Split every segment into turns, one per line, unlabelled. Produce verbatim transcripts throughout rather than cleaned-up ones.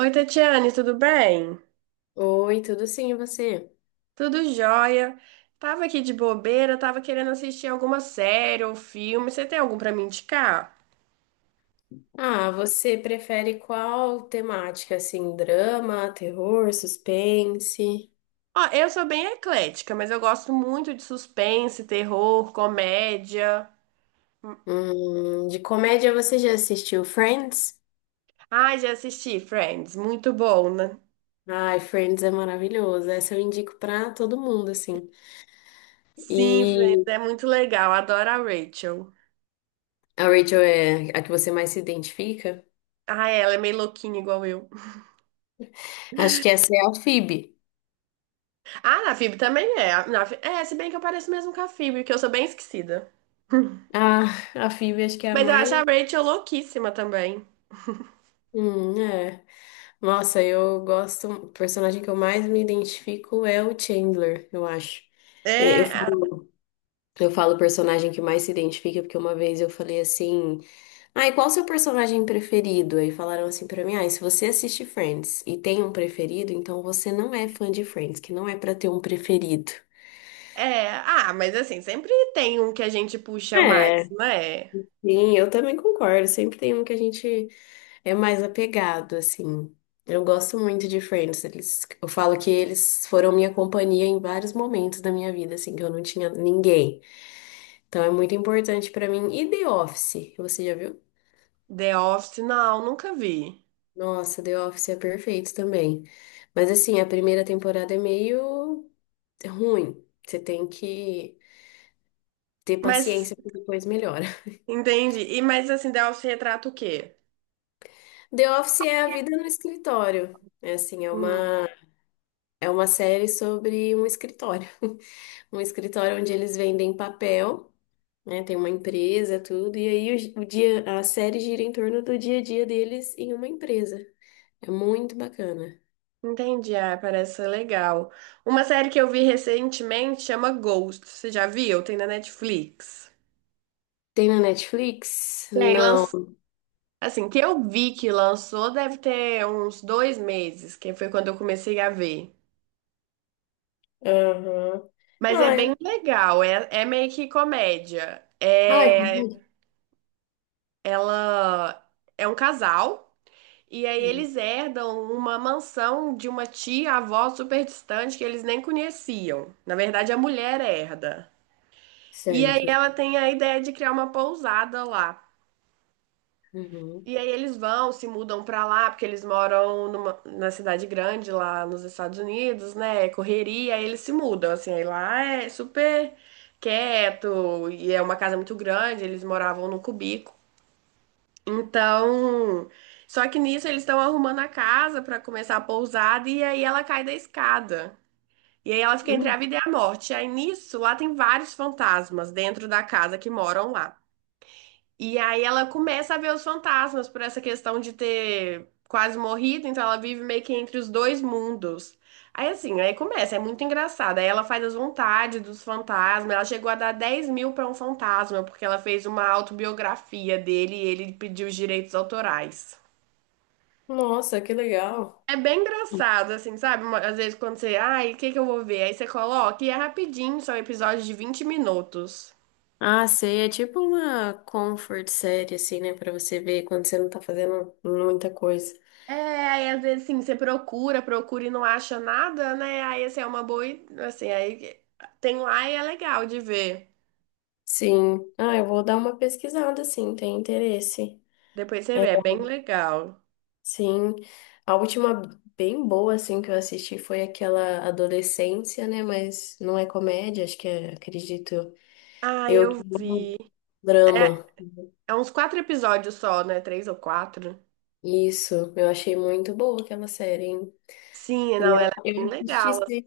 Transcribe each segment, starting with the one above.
Oi, Tatiane, tudo bem?
Oi, tudo sim, e você?
Tudo jóia. Tava aqui de bobeira, tava querendo assistir alguma série ou filme. Você tem algum pra me indicar?
Ah, você prefere qual temática, assim, drama, terror, suspense?
Ó, eu sou bem eclética, mas eu gosto muito de suspense, terror, comédia.
Hum, de comédia você já assistiu Friends?
Ah, já assisti Friends, muito bom, né?
Ai, Friends é maravilhoso, essa eu indico pra todo mundo, assim.
Sim, Friends,
E
é muito legal. Adoro a Rachel.
a Rachel é a que você mais se identifica?
Ah, ela é meio louquinha igual eu.
Acho que essa é a Phoebe.
Ah, na Phoebe também é. A- Na... Pho- É, se bem que eu pareço mesmo com a Phoebe, que eu sou bem esquecida.
Ah, a Phoebe acho que é a
Mas eu acho a
mais...
Rachel louquíssima também.
Hum, é. Nossa, eu gosto... O personagem que eu mais me identifico é o Chandler, eu acho. É, Eu
É, a-
Eu falo personagem que mais se identifica, porque uma vez eu falei assim, ah, e qual o seu personagem preferido? Aí falaram assim pra mim, ah, e se você assiste Friends e tem um preferido, então você não é fã de Friends, que não é pra ter um preferido.
é, ah, mas assim, sempre tem um que a gente puxa
É,
mais, não é?
sim, eu também concordo. Sempre tem um que a gente é mais apegado, assim. Eu gosto muito de Friends. Eles, eu falo que eles foram minha companhia em vários momentos da minha vida, assim, que eu não tinha ninguém. Então é muito importante pra mim. E The Office, você já viu?
The Office, não, nunca vi.
Nossa, The Office é perfeito também. Mas assim, a primeira temporada é meio ruim. Você tem que ter
Mas,
paciência porque depois melhora.
entendi. E, mas assim, The Office retrata o quê?
The Office é a vida no escritório. É assim, é
Hum,
uma é uma série sobre um escritório. Um escritório onde eles vendem papel, né? Tem uma empresa, tudo, e aí o, gi- o dia a série gira em torno do dia a dia deles em uma empresa. É muito bacana.
entendi, ah, parece ser legal. Uma série que eu vi recentemente chama Ghost, você já viu? Tem na Netflix.
Tem na Netflix?
Tem, lanç...
Não.
assim, que eu vi que lançou deve ter uns dois meses, que foi quando eu comecei a ver.
Aham.
Mas é
Ah,
bem legal, é, é meio que comédia.
Ah, é
É
verdade.
Ela é um casal e aí
Uhum.
eles herdam uma mansão de uma tia-avó super distante que eles nem conheciam. Na verdade, a mulher herda. E aí
Certo.
ela tem a ideia de criar uma pousada lá.
Uhum.
E aí eles vão, se mudam pra lá, porque eles moram numa, na cidade grande lá nos Estados Unidos, né? É correria, aí eles se mudam, assim, aí lá é super quieto e é uma casa muito grande, eles moravam num cubico. Então, só que nisso eles estão arrumando a casa para começar a pousada e aí ela cai da escada. E aí ela fica entre
Hum.
a vida e a morte. E aí nisso, lá tem vários fantasmas dentro da casa que moram lá. E aí ela começa a ver os fantasmas por essa questão de ter quase morrido, então ela vive meio que entre os dois mundos. Aí assim, aí começa, é muito engraçado. Aí ela faz as vontades dos fantasmas. Ela chegou a dar dez mil pra um fantasma, porque ela fez uma autobiografia dele e ele pediu os direitos autorais.
Nossa, que legal.
É bem engraçado, assim, sabe? Uma- Às vezes quando você, ai, o que que eu vou ver? Aí você coloca e é rapidinho, são episódios de vinte minutos.
Ah, sei, é tipo uma comfort série, assim, né? Pra você ver quando você não tá fazendo muita coisa.
É, aí às vezes assim, você procura, procura e não acha nada, né? Aí assim, é uma boa, i- assim, aí tem lá e é legal de ver.
Sim. Ah, eu vou dar uma pesquisada, sim, tem interesse.
Depois você vê,
É,
é bem legal.
Sim, a última bem boa, assim, que eu assisti foi aquela Adolescência, né? Mas não é comédia, acho que é, acredito
Ah,
eu,
eu
que é
vi.
um
É,
drama.
é uns quatro episódios só, né? Três ou quatro.
Isso, eu achei muito boa aquela série.
Sim,
E
não,
Eu,
ela é
eu
bem
assisti
legal.
sem,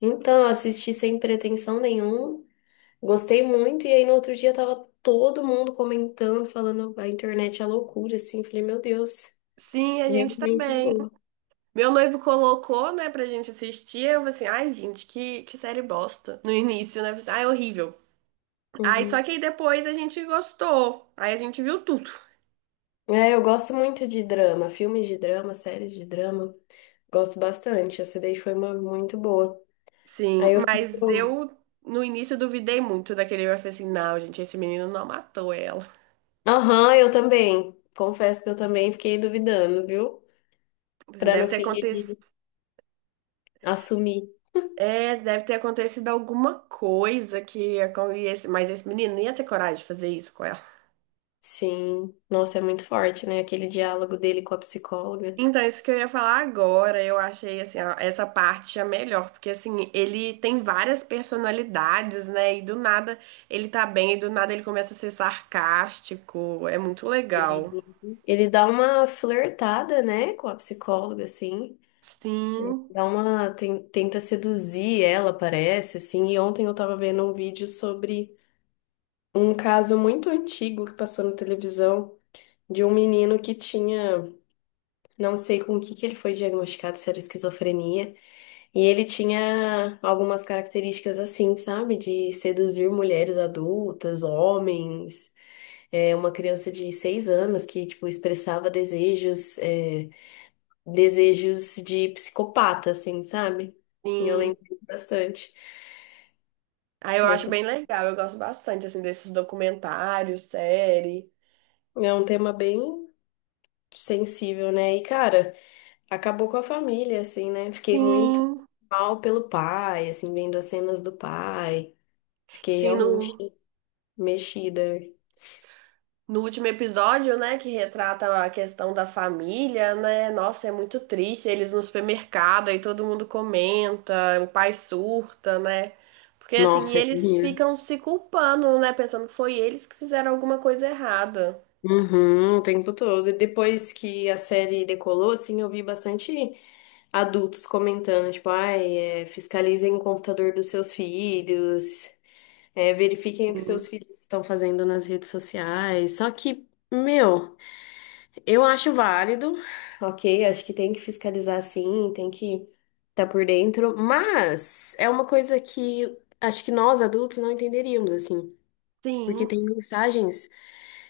então, assisti sem pretensão nenhuma, gostei muito, e aí no outro dia tava todo mundo comentando, falando a internet é loucura, assim, falei, meu Deus,
Sim, a gente
realmente é
também.
boa.
Meu noivo colocou, né, pra gente assistir. Eu falei assim, ai, gente, que, que série bosta. No início, né? Eu falei assim, ai, horrível. Aí só
Uhum.
que aí depois a gente gostou. Aí a gente viu tudo.
É, eu gosto muito de drama, filmes de drama, séries de drama, gosto bastante, essa daí foi uma muito boa.
Sim,
Aí eu
mas
fico,
eu no início eu duvidei muito daquele. Eu falei assim, não, gente, esse menino não matou ela.
aham, eu também, confesso que eu também fiquei duvidando, viu?
Tipo assim,
Pra
deve
no
ter
fim ele
acontecido.
assumir.
É, deve ter acontecido alguma coisa que acon- e esse- mas esse menino não ia ter coragem de fazer isso com ela.
Sim, nossa, é muito forte, né? Aquele diálogo dele com a psicóloga.
Então, é isso que eu ia falar agora, eu achei assim, ó, essa parte a melhor, porque assim, ele tem várias personalidades, né? E do nada ele tá bem, e do nada ele começa a ser sarcástico. É muito
Ele
legal.
ele dá uma flertada, né, com a psicóloga, assim. É,
Sim,
dá uma, ten- tenta seduzir ela, parece, assim. E ontem eu tava vendo um vídeo sobre um caso muito antigo que passou na televisão de um menino que tinha, não sei com o que que ele foi diagnosticado, se era esquizofrenia, e ele tinha algumas características assim, sabe? De seduzir mulheres adultas, homens. É uma criança de seis anos que, tipo, expressava desejos, é, desejos de psicopata, assim, sabe? E eu
sim.
lembro bastante
Aí eu acho
dessa.
bem legal, eu gosto bastante, assim, desses documentários, série.
É um tema bem sensível, né? E, cara, acabou com a família, assim, né? Fiquei muito
Sim,
mal pelo pai, assim, vendo as cenas do pai. Fiquei
sim,
realmente
no,
mexida.
no último episódio, né, que retrata a questão da família, né? Nossa, é muito triste, eles no supermercado e todo mundo comenta, o pai surta, né? Porque, assim, e
Nossa, é
eles
minha.
ficam se culpando, né, pensando que foi eles que fizeram alguma coisa errada.
Uhum, o tempo todo. E depois que a série decolou, assim, eu vi bastante adultos comentando, tipo, ai, é, fiscalizem o computador dos seus filhos, é, verifiquem o que seus
Sim,
filhos estão fazendo nas redes sociais. Só que, meu, eu acho válido, ok? Acho que tem que fiscalizar sim, tem que estar por dentro, mas é uma coisa que acho que nós adultos não entenderíamos, assim. Porque
sim,
tem mensagens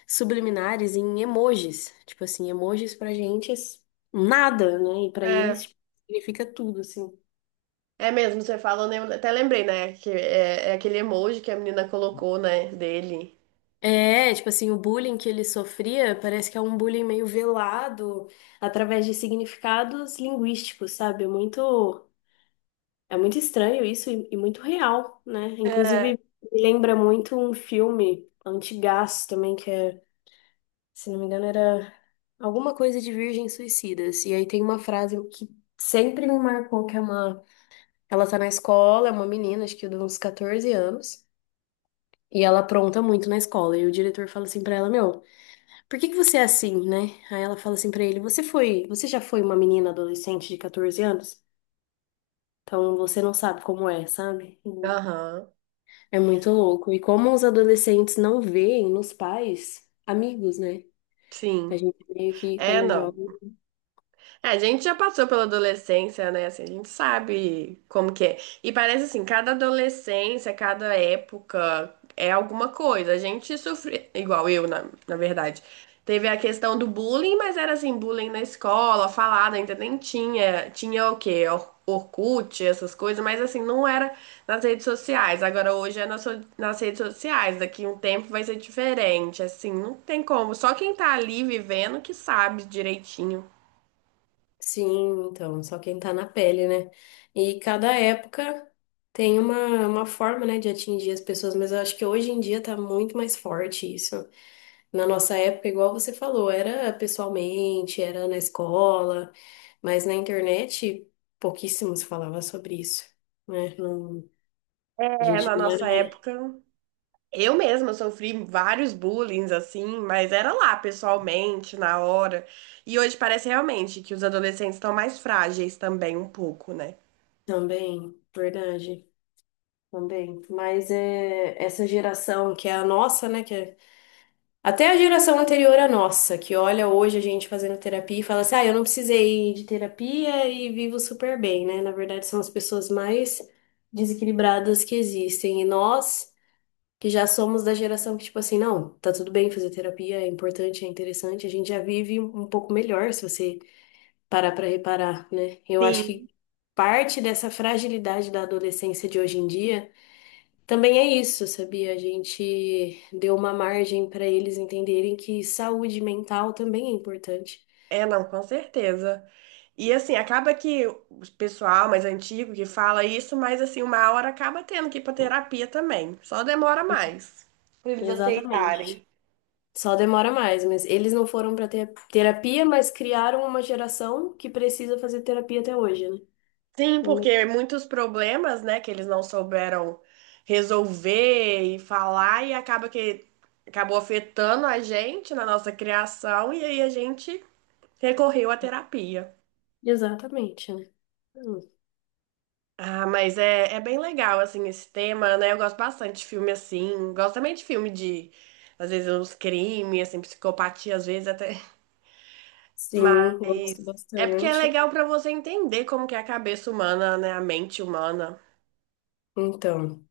subliminares em emojis. Tipo assim, emojis pra gente é nada, né? E pra eles,
é.
tipo, significa tudo, assim.
É mesmo, você falando, eu até lembrei, né, que é, é aquele emoji que a menina colocou, né, dele.
É, tipo assim, o bullying que ele sofria parece que é um bullying meio velado através de significados linguísticos, sabe? É muito, é muito estranho isso e, e muito real, né?
é
Inclusive, me lembra muito um filme antigaço também, que é, se não me engano, era alguma coisa de Virgens Suicidas. E aí tem uma frase que sempre me marcou, que é uma... Ela tá na escola, é uma menina, acho que de uns quatorze anos, e ela apronta muito na escola. E o diretor fala assim pra ela, meu... Por que que você é assim, né? Aí ela fala assim pra ele, você foi, você já foi uma menina adolescente de quatorze anos? Então você não sabe como é, sabe? Hum.
Aham,
É muito louco. E como os adolescentes não veem nos pais amigos, né? A
sim.
gente meio que
É,
quando é
não.
jovem.
É, a gente já passou pela adolescência, né? Assim, a gente sabe como que é. E parece assim, cada adolescência, cada época é alguma coisa. A gente sofre, igual eu, na, na verdade. Teve a questão do bullying, mas era assim, bullying na escola, falada, ainda nem tinha. Tinha o quê? Or- Orkut, essas coisas, mas assim, não era nas redes sociais. Agora hoje é nas, so- nas redes sociais. Daqui um tempo vai ser diferente. Assim, não tem como. Só quem tá ali vivendo que sabe direitinho.
Sim, então, só quem tá na pele, né? E cada época tem uma, uma forma, né, de atingir as pessoas, mas eu acho que hoje em dia tá muito mais forte isso. Na nossa época, igual você falou, era pessoalmente, era na escola, mas na internet pouquíssimo se falava sobre isso, né? Não, a
É,
gente
na
não era
nossa época, eu mesma sofri vários bullying, assim, mas era lá, pessoalmente, na hora. E hoje parece realmente que os adolescentes estão mais frágeis também, um pouco, né?
também, verdade, também. Mas é essa geração que é a nossa, né? Que é- até a geração anterior à nossa, que olha hoje a gente fazendo terapia e fala assim, ah, eu não precisei de terapia e vivo super bem, né? Na verdade, são as pessoas mais desequilibradas que existem. E nós que já somos da geração que, tipo assim, não, tá tudo bem fazer terapia, é importante, é interessante, a gente já vive um um pouco melhor se você parar pra reparar, né? Eu acho que
Sim.
parte dessa fragilidade da adolescência de hoje em dia também é isso, sabia? A gente deu uma margem pra eles entenderem que saúde mental também é importante.
É, não, com certeza. E assim, acaba que o pessoal mais antigo que fala isso, mas assim, uma hora acaba tendo que ir pra terapia também. Só demora mais pra eles
Exatamente.
aceitarem.
Só demora mais, mas eles não foram pra ter terapia, mas criaram uma geração que precisa fazer terapia até hoje, né?
Sim, porque muitos problemas, né, que eles não souberam resolver e falar, e acaba que acabou afetando a gente na nossa criação, e aí a gente recorreu à terapia.
Exatamente, né?
Ah, mas é, é bem legal, assim, esse tema, né? Eu gosto bastante de filme assim, gosto também de filme de, às vezes, uns crimes, assim, psicopatia, às vezes até. Mas
Sim, gosto
é porque é
bastante.
legal pra você entender como que é a cabeça humana, né, a mente humana.
Então,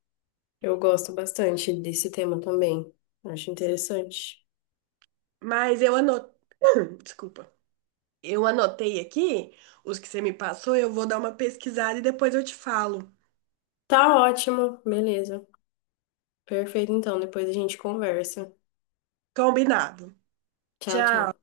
eu gosto bastante desse tema também. Acho interessante.
Mas eu anotei, desculpa. Eu anotei aqui os que você me passou, eu vou dar uma pesquisada e depois eu te falo.
Tá ótimo, beleza. Perfeito, então. Depois a gente conversa.
Combinado.
Tchau,
Tchau.
tchau.